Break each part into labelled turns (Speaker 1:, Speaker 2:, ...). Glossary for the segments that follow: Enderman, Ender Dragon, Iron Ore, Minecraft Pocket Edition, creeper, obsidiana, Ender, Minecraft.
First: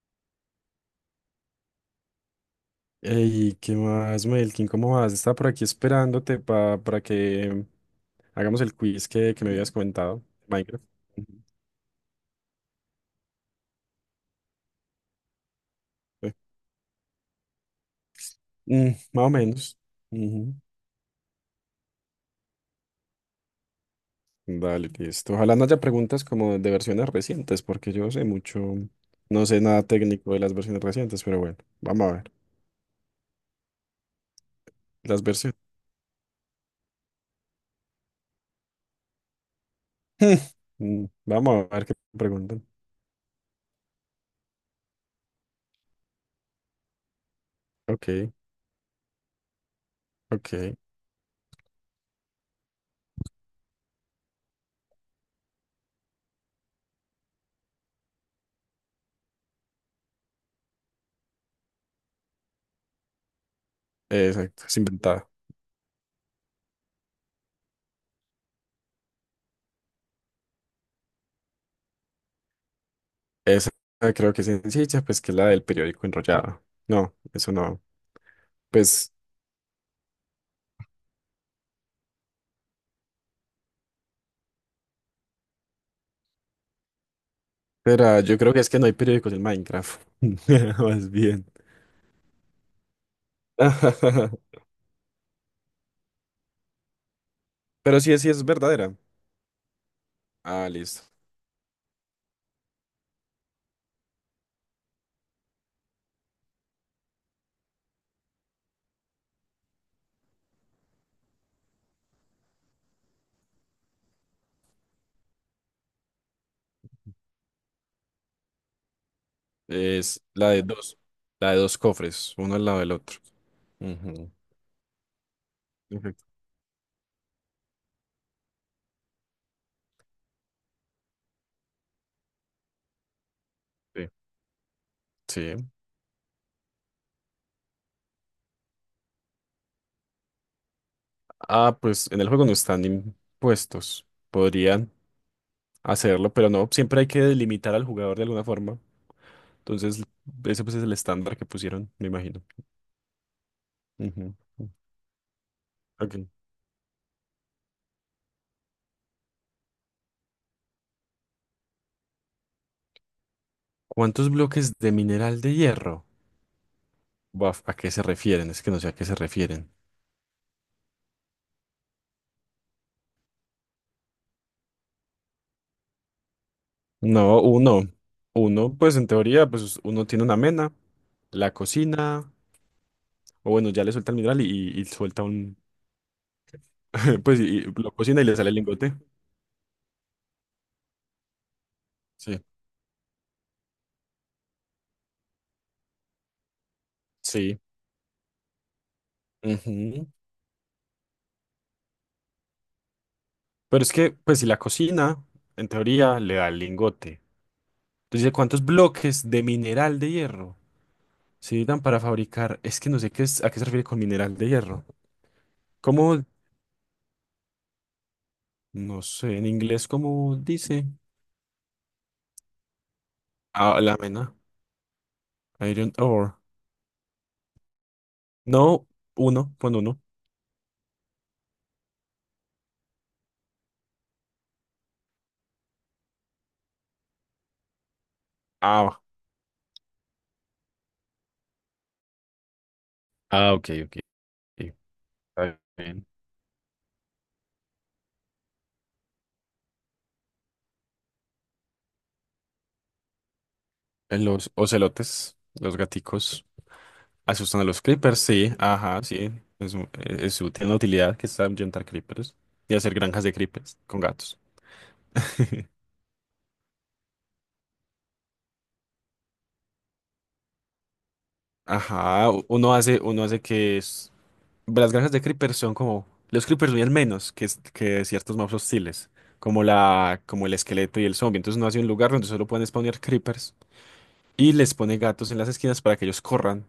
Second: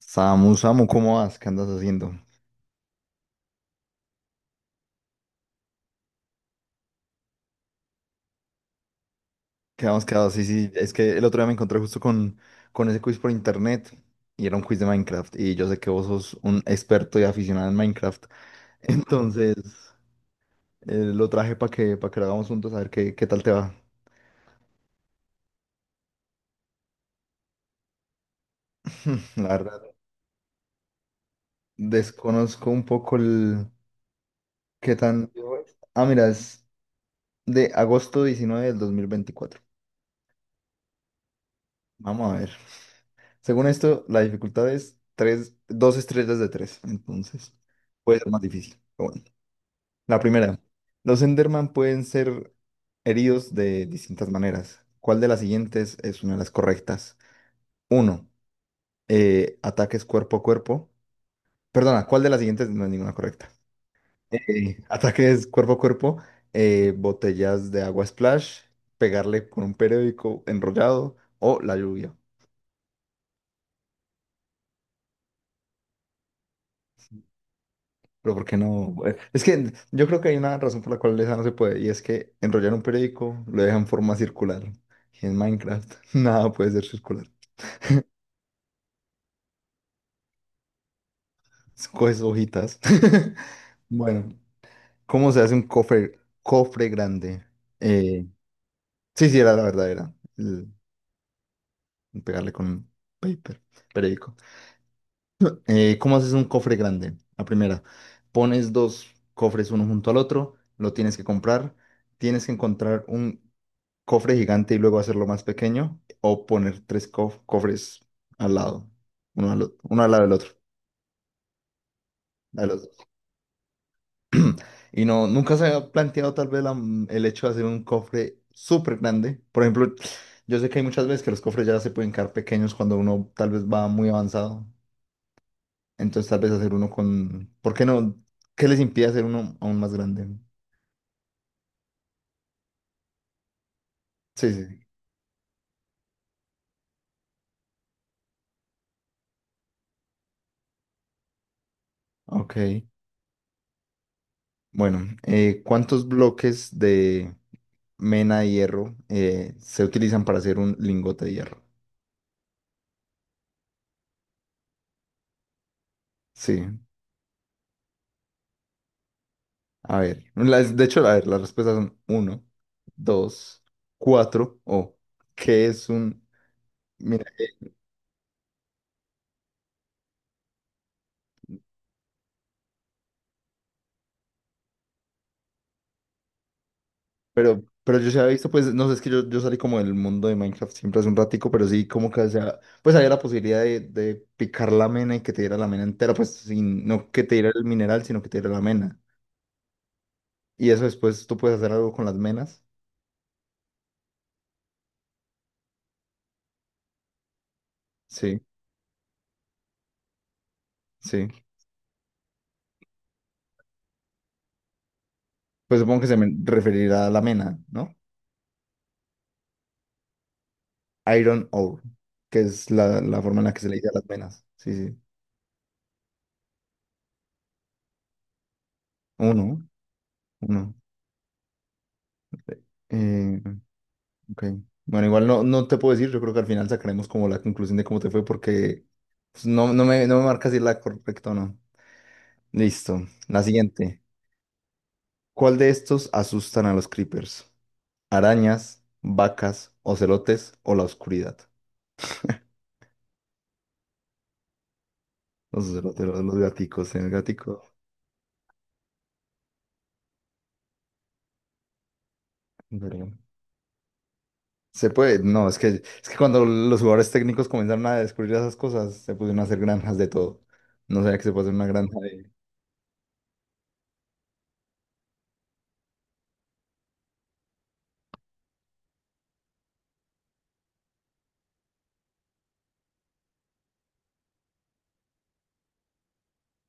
Speaker 1: Samu, ¿cómo vas? ¿Qué andas haciendo?
Speaker 2: Ey, ¿qué más, Melkin? ¿Cómo vas? Estaba por aquí esperándote para que hagamos el quiz que me habías
Speaker 1: ¿Qué habíamos
Speaker 2: comentado.
Speaker 1: quedado? Sí, sí,
Speaker 2: Minecraft.
Speaker 1: es que el otro
Speaker 2: Ujú.
Speaker 1: día me encontré justo con ese quiz por internet y era un quiz de Minecraft y yo sé que vos
Speaker 2: Eh,
Speaker 1: sos un experto y aficionado en Minecraft,
Speaker 2: Más o
Speaker 1: entonces
Speaker 2: menos. Ujú.
Speaker 1: lo traje para que lo hagamos juntos a ver qué tal te va.
Speaker 2: Dale, listo. Ojalá no haya preguntas como de versiones recientes, porque yo sé mucho, no
Speaker 1: La
Speaker 2: sé
Speaker 1: verdad,
Speaker 2: nada técnico de las versiones recientes, pero bueno, vamos a ver.
Speaker 1: desconozco un poco el qué
Speaker 2: Las
Speaker 1: tan...
Speaker 2: versiones.
Speaker 1: Ah, mira, es de 19 de agosto de 2024.
Speaker 2: Vamos a ver qué
Speaker 1: Vamos a ver.
Speaker 2: preguntan.
Speaker 1: Según esto, la dificultad es tres, dos estrellas de tres, entonces puede ser
Speaker 2: Ok,
Speaker 1: más difícil, pero bueno. La primera,
Speaker 2: ok.
Speaker 1: los Enderman pueden ser heridos de distintas maneras. ¿Cuál de las siguientes es una de las correctas? Uno, ataques cuerpo a cuerpo. Perdona, ¿cuál de las siguientes no es ninguna correcta?
Speaker 2: Exacto, es inventada.
Speaker 1: Ataques cuerpo a cuerpo, botellas de agua splash, pegarle con un periódico enrollado o la lluvia.
Speaker 2: Esa creo que es sencilla, pues que es la del periódico enrollado. No, eso no.
Speaker 1: Pero ¿por qué no?
Speaker 2: Pues,
Speaker 1: Es que yo creo que hay una razón por la cual esa no se puede, y es que enrollar un periódico lo deja en forma circular. Y en Minecraft nada puede ser circular.
Speaker 2: Será, yo creo que es que no hay periódicos en Minecraft. Más bien.
Speaker 1: Coges hojitas. Bueno, ¿cómo se hace un cofre grande?
Speaker 2: Pero sí,
Speaker 1: Eh,
Speaker 2: sí es verdadera.
Speaker 1: sí, sí, era la verdadera.
Speaker 2: Ah, listo.
Speaker 1: Pegarle con un paper, periódico. ¿Cómo haces un cofre grande? La primera, pones dos cofres uno junto al otro, lo tienes que comprar, tienes que encontrar un cofre gigante y luego hacerlo más pequeño, o poner tres cofres al lado, uno al
Speaker 2: Es
Speaker 1: lado del otro,
Speaker 2: la de dos. La de dos cofres, uno al
Speaker 1: de
Speaker 2: lado
Speaker 1: los
Speaker 2: del
Speaker 1: dos.
Speaker 2: otro. Ujú.
Speaker 1: Y no, nunca se ha
Speaker 2: Perfecto.
Speaker 1: planteado tal vez el hecho de hacer un cofre súper grande. Por ejemplo, yo sé que hay muchas veces que los cofres ya se pueden quedar pequeños cuando uno tal vez va muy
Speaker 2: Sí.
Speaker 1: avanzado.
Speaker 2: Sí.
Speaker 1: Entonces tal vez hacer uno con... ¿Por qué no? ¿Qué les impide hacer uno aún más grande?
Speaker 2: Ah, pues en el juego no están impuestos.
Speaker 1: Sí, sí, sí.
Speaker 2: Podrían hacerlo, pero no. Siempre hay que delimitar al jugador de alguna forma. Entonces, ese pues es el estándar que pusieron, me imagino.
Speaker 1: Ok.
Speaker 2: Ujú.
Speaker 1: Bueno, ¿cuántos
Speaker 2: Ok.
Speaker 1: bloques de... mena de hierro se utilizan para hacer un lingote de hierro?
Speaker 2: ¿Cuántos bloques de mineral de hierro?
Speaker 1: Sí,
Speaker 2: Buaf, ¿a qué se refieren? Es que no sé a qué se refieren.
Speaker 1: a ver, de hecho, a ver, las respuestas son uno, dos, cuatro o ¿qué es un...? Mira,
Speaker 2: No, uno. Uno, pues en teoría, pues uno tiene una mena, la cocina, o bueno, ya le suelta el mineral y suelta pues y
Speaker 1: pero,
Speaker 2: lo
Speaker 1: pero yo se
Speaker 2: cocina y
Speaker 1: había
Speaker 2: le sale
Speaker 1: visto,
Speaker 2: el
Speaker 1: pues, no sé,
Speaker 2: lingote.
Speaker 1: es que yo salí como del mundo de Minecraft siempre hace un ratico, pero sí como que, o
Speaker 2: Sí.
Speaker 1: sea, pues había la posibilidad de picar la mena y que te diera la mena entera, pues, sin, no que te diera
Speaker 2: Sí.
Speaker 1: el mineral, sino que te diera la mena.
Speaker 2: Ujú.
Speaker 1: Y eso después tú puedes hacer algo con las menas.
Speaker 2: Pero es que, pues si la cocina, en teoría, le da el lingote. Entonces,
Speaker 1: Sí,
Speaker 2: ¿cuántos bloques de mineral de hierro
Speaker 1: sí.
Speaker 2: se necesitan para fabricar? Es que no sé qué es, a qué se refiere con mineral de hierro.
Speaker 1: Pues supongo que se
Speaker 2: ¿Cómo?
Speaker 1: me referirá a la mena, ¿no?
Speaker 2: No sé, en inglés, ¿cómo dice?
Speaker 1: Iron Ore, que es la, la forma en la que se le
Speaker 2: Ah,
Speaker 1: dice a
Speaker 2: la
Speaker 1: las
Speaker 2: mena.
Speaker 1: venas. Sí, sí.
Speaker 2: Iron Ore. No,
Speaker 1: Uno,
Speaker 2: uno, pon uno.
Speaker 1: uno. Eh, ok. Bueno, igual no, no te puedo decir, yo creo que al final sacaremos como la conclusión de cómo te fue porque
Speaker 2: Ah.
Speaker 1: pues, no, no me marca si es la correcta o no. Listo. La
Speaker 2: Ah, ok, ok.
Speaker 1: siguiente.
Speaker 2: Ok.
Speaker 1: ¿Cuál
Speaker 2: Está
Speaker 1: de
Speaker 2: bien.
Speaker 1: estos asustan a los creepers? ¿Arañas, vacas, ocelotes o la oscuridad?
Speaker 2: Los ocelotes,
Speaker 1: Los
Speaker 2: los
Speaker 1: ocelotes, los
Speaker 2: gaticos,
Speaker 1: gaticos, el
Speaker 2: asustan
Speaker 1: gatico.
Speaker 2: a los creepers, sí, ajá, sí. Es, u- es útil, tiene una utilidad que es ahuyentar creepers y hacer granjas de creepers con gatos.
Speaker 1: Se puede, no, es que cuando los jugadores técnicos comenzaron a descubrir esas cosas, se pusieron a hacer granjas de todo. No sabía que se puede hacer una granja
Speaker 2: Ajá,
Speaker 1: de...
Speaker 2: uno hace, las granjas de creepers son como los creepers viven menos que, que ciertos mobs hostiles, como el esqueleto y el zombie. Entonces uno hace un lugar donde solo pueden spawnear creepers y les pone gatos en las esquinas para que ellos corran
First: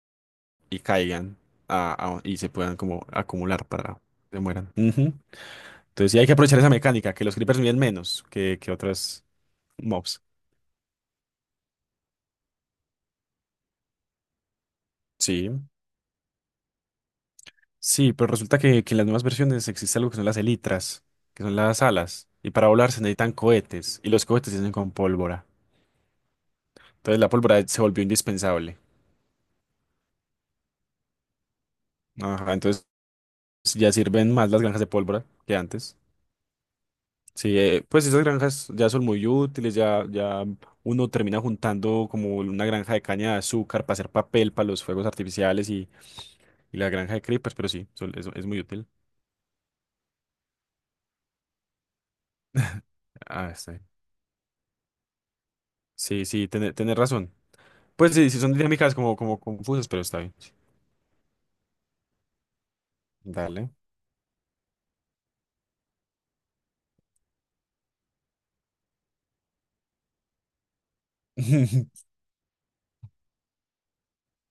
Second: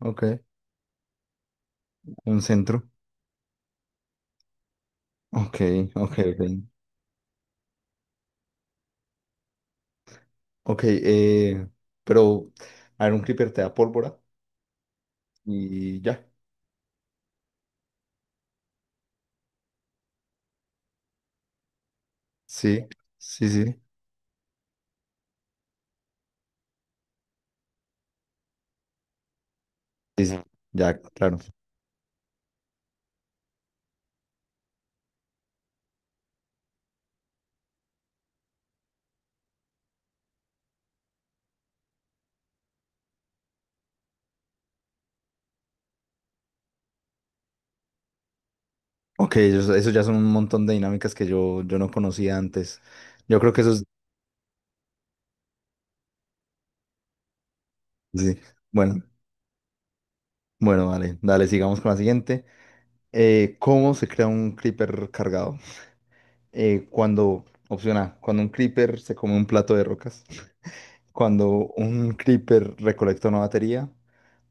Speaker 1: Ok,
Speaker 2: y caigan y
Speaker 1: un
Speaker 2: se puedan
Speaker 1: centro.
Speaker 2: como acumular para que se mueran. Ujú.
Speaker 1: Ok,
Speaker 2: Entonces
Speaker 1: ok,
Speaker 2: sí hay que
Speaker 1: ok.
Speaker 2: aprovechar esa mecánica, que los creepers miden menos que otras mobs.
Speaker 1: Ok, pero, a ver, un creeper te da pólvora
Speaker 2: Sí.
Speaker 1: y ya.
Speaker 2: Sí, pero resulta que en las nuevas versiones existe algo que son las elitras, que son las alas, y para
Speaker 1: Sí,
Speaker 2: volar se necesitan
Speaker 1: sí, sí.
Speaker 2: cohetes, y los cohetes se hacen con pólvora. Entonces la pólvora se volvió indispensable.
Speaker 1: Sí, sí, ya, claro.
Speaker 2: Ajá, entonces ya sirven más las granjas de pólvora que antes. Sí, pues esas granjas ya son muy útiles, ya uno termina juntando como una granja de caña de azúcar para hacer papel para los fuegos artificiales y la granja de creepers, pero sí, es muy útil.
Speaker 1: Ok, eso ya son un montón de dinámicas que yo no conocía antes. Yo
Speaker 2: Ah,
Speaker 1: creo que eso
Speaker 2: está
Speaker 1: es...
Speaker 2: bien. Sí, sí, tener razón. Pues sí,
Speaker 1: Sí,
Speaker 2: sí son dinámicas
Speaker 1: bueno,
Speaker 2: como, como confusas, pero está bien.
Speaker 1: bueno, vale, dale, sigamos con la siguiente.
Speaker 2: Dale.
Speaker 1: ¿Cómo se crea un creeper cargado? Opción A, cuando un creeper se come un plato de rocas. Cuando un creeper recolecta una batería.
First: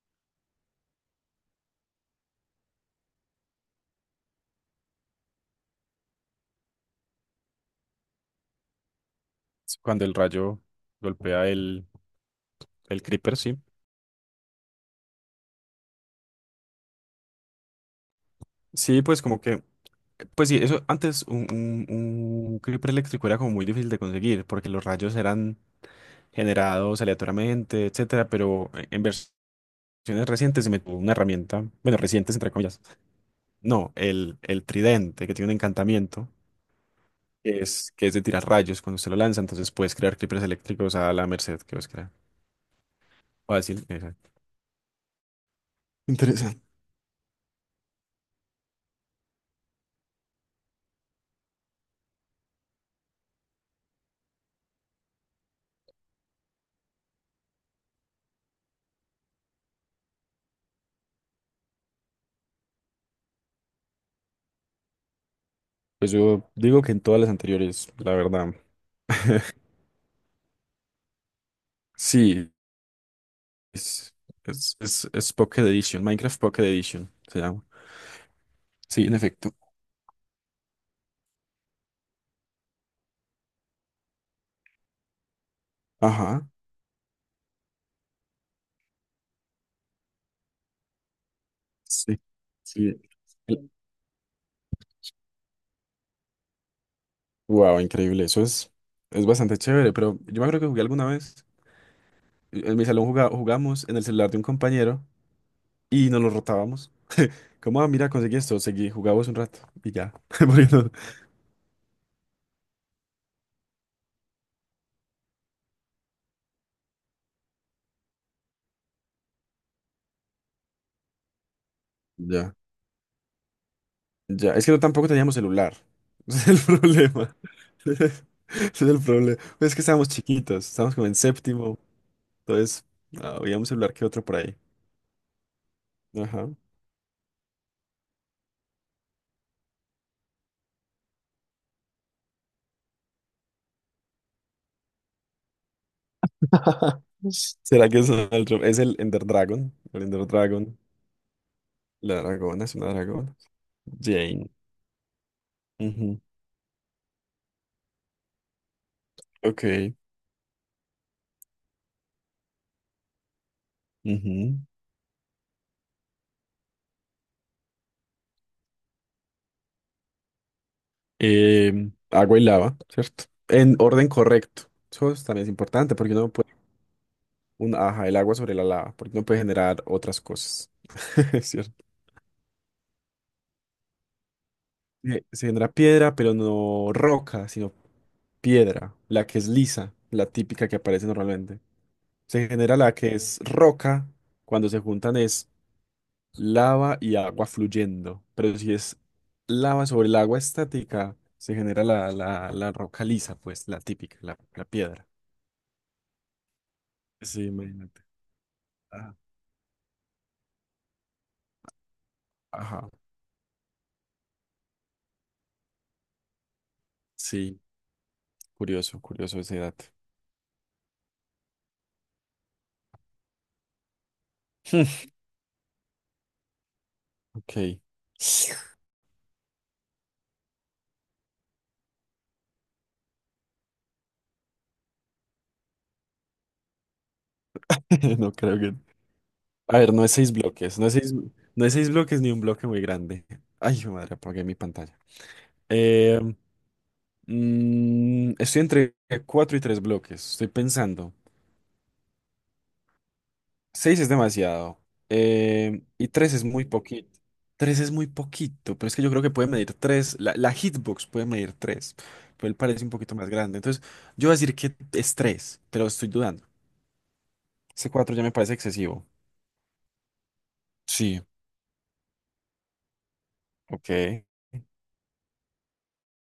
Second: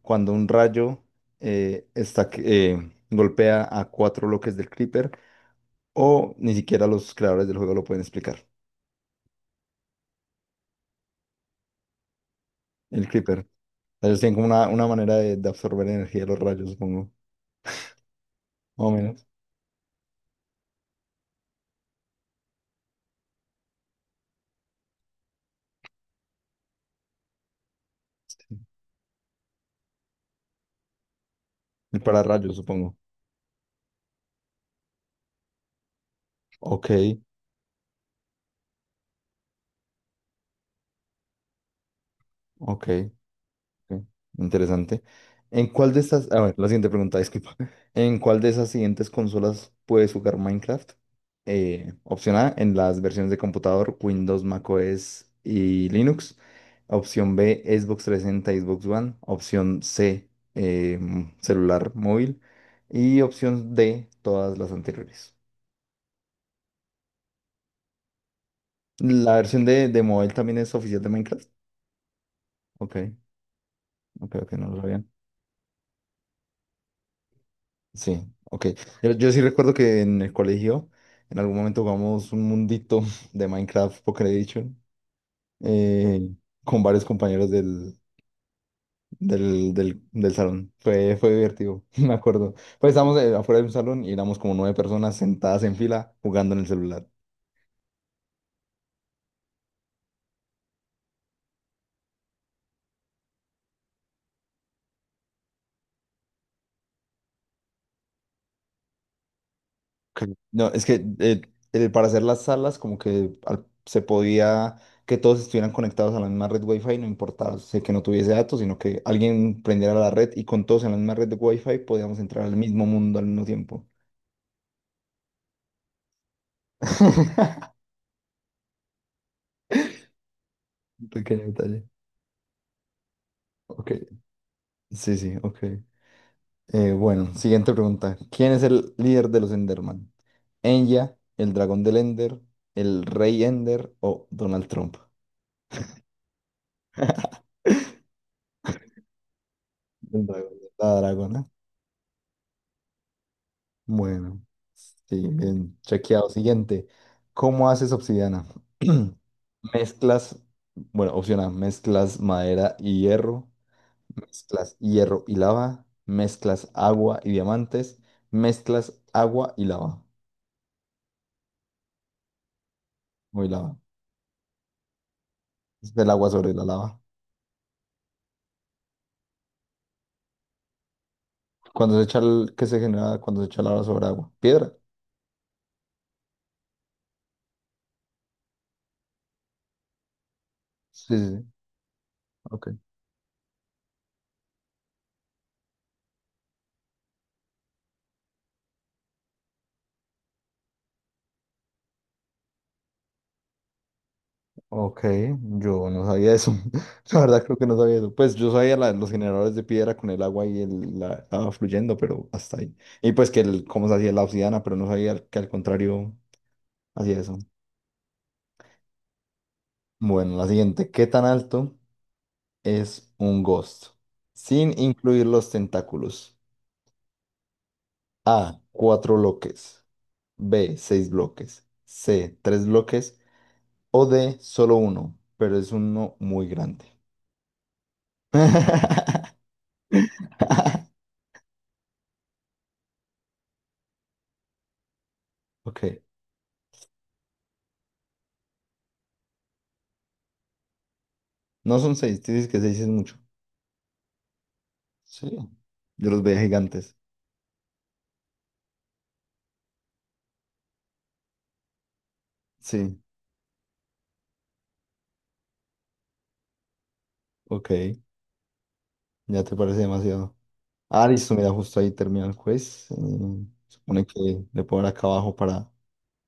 Speaker 1: Cuando un rayo golpea a cuatro bloques del creeper. O ni siquiera los creadores del juego lo pueden explicar.
Speaker 2: Cuando el rayo golpea el
Speaker 1: El
Speaker 2: creeper,
Speaker 1: creeper.
Speaker 2: sí.
Speaker 1: Ellos tienen como una manera de absorber energía de los rayos, supongo. Más o
Speaker 2: Sí, pues
Speaker 1: menos.
Speaker 2: como que, pues sí, eso antes un creeper eléctrico era como muy difícil de conseguir porque los rayos eran generados aleatoriamente, etcétera, pero en versiones recientes se metió una herramienta, bueno,
Speaker 1: El
Speaker 2: recientes entre
Speaker 1: pararrayos,
Speaker 2: comillas,
Speaker 1: supongo.
Speaker 2: no, el tridente que tiene un encantamiento
Speaker 1: Ok,
Speaker 2: que es de tirar rayos cuando se lo lanza, entonces puedes crear clippers eléctricos a la merced que vas a
Speaker 1: ok.
Speaker 2: fácil,
Speaker 1: Ok,
Speaker 2: exacto.
Speaker 1: interesante. ¿En cuál de estas, a ver,
Speaker 2: Interesante.
Speaker 1: la siguiente pregunta, disculpa. ¿En cuál de esas siguientes consolas puedes jugar Minecraft? Opción A, en las versiones de computador, Windows, macOS y Linux. Opción B, Xbox 360 y Xbox One. Opción C, eh, celular móvil. Y opción D, todas las anteriores.
Speaker 2: Pues yo digo que en todas las anteriores, la verdad.
Speaker 1: ¿La versión de móvil también es oficial de Minecraft?
Speaker 2: Sí,
Speaker 1: Ok,
Speaker 2: es,
Speaker 1: ok, no lo sabía.
Speaker 2: es Pocket Edition, Minecraft Pocket Edition se llama.
Speaker 1: Sí, ok.
Speaker 2: Sí,
Speaker 1: Yo,
Speaker 2: en
Speaker 1: yo sí
Speaker 2: efecto.
Speaker 1: recuerdo que en el colegio en algún momento jugamos un mundito de Minecraft Pocket Edition eh,
Speaker 2: Ajá.
Speaker 1: con varios compañeros del del salón. Fue, fue divertido, me
Speaker 2: Sí,
Speaker 1: acuerdo. Pues
Speaker 2: sí.
Speaker 1: estábamos afuera de un salón y éramos como 9 personas sentadas en fila jugando en el celular.
Speaker 2: Wow, increíble. Eso es bastante chévere, pero yo me acuerdo que jugué alguna vez. En mi salón jugamos en el celular de un compañero y nos lo rotábamos. Como, ah, mira, conseguí esto, seguí, jugábamos un rato y ya.
Speaker 1: Ok. No,
Speaker 2: Porque
Speaker 1: es
Speaker 2: no.
Speaker 1: que para hacer las salas como que se podía que todos estuvieran conectados a la misma red Wi-Fi, no importaba, o sea, que no tuviese datos, sino que alguien prendiera la red y con todos en la misma red de Wi-Fi podíamos entrar al
Speaker 2: Ya,
Speaker 1: mismo mundo al mismo tiempo.
Speaker 2: ya. Es que no, tampoco teníamos celular. Ese es el problema. Ese es el problema. Pues es que estábamos chiquitos, estábamos
Speaker 1: Un
Speaker 2: como en
Speaker 1: pequeño
Speaker 2: séptimo.
Speaker 1: detalle.
Speaker 2: Entonces, ah, había un
Speaker 1: Ok.
Speaker 2: celular que otro por ahí.
Speaker 1: Sí, sí, ok.
Speaker 2: Ajá.
Speaker 1: Bueno, siguiente pregunta. ¿Quién es el líder de los Enderman? ¿Enya, el dragón del Ender, el rey Ender o Donald Trump?
Speaker 2: ¿Será que es otro? Es el Ender Dragon. El
Speaker 1: El
Speaker 2: Ender
Speaker 1: dragón,
Speaker 2: Dragon.
Speaker 1: la dragona.
Speaker 2: La dragona es una dragona.
Speaker 1: Bueno,
Speaker 2: Jane.
Speaker 1: sí, bien,
Speaker 2: Ujú.
Speaker 1: chequeado. Siguiente, ¿cómo haces obsidiana?
Speaker 2: Ok.
Speaker 1: Mezclas, bueno, opción A, mezclas madera y hierro,
Speaker 2: Ujú.
Speaker 1: mezclas hierro y lava, mezclas agua y diamantes, mezclas agua y lava,
Speaker 2: Em, agua y lava, ¿cierto?
Speaker 1: o y
Speaker 2: En
Speaker 1: lava,
Speaker 2: orden correcto. También es
Speaker 1: es
Speaker 2: importante
Speaker 1: del
Speaker 2: porque uno
Speaker 1: agua
Speaker 2: no puede,
Speaker 1: sobre la lava.
Speaker 2: ajá, el agua sobre la lava, porque uno puede generar otras cosas. Es. ¿Cierto?
Speaker 1: Cuando se echa el, ¿qué se genera cuando se echa lava sobre agua? Piedra.
Speaker 2: Se genera piedra, pero no roca, sino piedra, la que es lisa, la típica que aparece
Speaker 1: Sí, sí, sí.
Speaker 2: normalmente. Se
Speaker 1: Ok.
Speaker 2: genera la que es roca, cuando se juntan es lava y agua fluyendo. Pero si es lava sobre el agua estática, se genera la roca lisa, pues, la típica, la
Speaker 1: Ok,
Speaker 2: piedra.
Speaker 1: yo no sabía eso. La verdad
Speaker 2: Sí,
Speaker 1: creo que no sabía
Speaker 2: imagínate.
Speaker 1: eso. Pues yo sabía los
Speaker 2: Ah.
Speaker 1: generadores de piedra con el agua y el, la estaba fluyendo, pero hasta ahí.
Speaker 2: Ajá.
Speaker 1: Y pues que el, cómo se hacía la obsidiana, pero no sabía que al contrario hacía eso.
Speaker 2: Sí, curioso, curioso ese dato.
Speaker 1: Bueno, la siguiente. ¿Qué tan alto es un ghost? Sin
Speaker 2: Hmm.
Speaker 1: incluir los tentáculos.
Speaker 2: Ok.
Speaker 1: A, 4 bloques. B, 6 bloques. C, 3 bloques. O D, solo uno, pero es uno muy grande.
Speaker 2: No creo que. A ver, no es 6 bloques. No es 6 bloques ni un bloque muy grande. Ay, mi madre, apagué mi pantalla.
Speaker 1: Ok.
Speaker 2: Eh, Estoy entre 4 y 3 bloques. Estoy pensando.
Speaker 1: No son seis, tú dices que seis es mucho.
Speaker 2: Seis es demasiado.
Speaker 1: Sí.
Speaker 2: Y
Speaker 1: Yo los
Speaker 2: tres
Speaker 1: veía
Speaker 2: es muy
Speaker 1: gigantes.
Speaker 2: poquito. Tres es muy poquito, pero es que yo creo que puede medir tres. La hitbox puede medir tres, pero él parece un
Speaker 1: Sí,
Speaker 2: poquito más grande. Entonces, yo voy a decir que es tres, pero estoy dudando.
Speaker 1: ok.
Speaker 2: Ese cuatro ya me parece excesivo.
Speaker 1: Ya te parece demasiado. Ah,
Speaker 2: Sí,
Speaker 1: listo, mira, justo ahí termina el quiz.
Speaker 2: ok.
Speaker 1: Supone que le puedo dar acá abajo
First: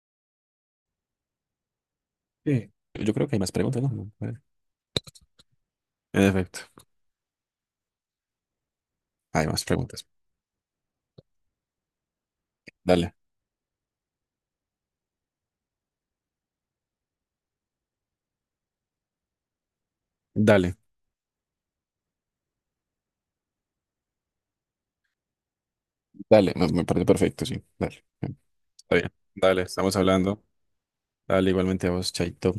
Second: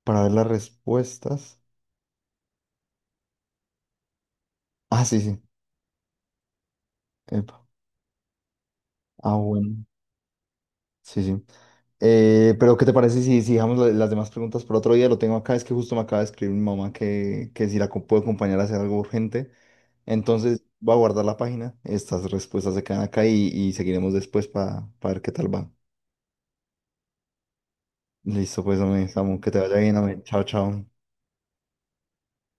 Speaker 1: para ver las respuestas.
Speaker 2: Sí. Yo creo que hay más preguntas, ¿no? En
Speaker 1: Ah, sí, sí.
Speaker 2: efecto,
Speaker 1: Epa. Ah,
Speaker 2: hay más
Speaker 1: bueno.
Speaker 2: preguntas.
Speaker 1: Sí, sí. Pero ¿qué te
Speaker 2: Dale,
Speaker 1: parece si, si dejamos las demás preguntas por otro día? Lo tengo acá, es que justo me acaba de escribir mi mamá que si puedo acompañar a hacer algo urgente. Entonces
Speaker 2: dale,
Speaker 1: voy a guardar la página, estas respuestas se quedan acá y seguiremos después para ver qué tal va.
Speaker 2: dale. Me parece perfecto, sí. Dale.
Speaker 1: Listo, pues,
Speaker 2: Está
Speaker 1: hombre,
Speaker 2: bien.
Speaker 1: Samu, que te
Speaker 2: Dale,
Speaker 1: vaya bien,
Speaker 2: estamos
Speaker 1: hombre. Chao,
Speaker 2: hablando.
Speaker 1: chao.
Speaker 2: Dale, igualmente a vos, Chaito.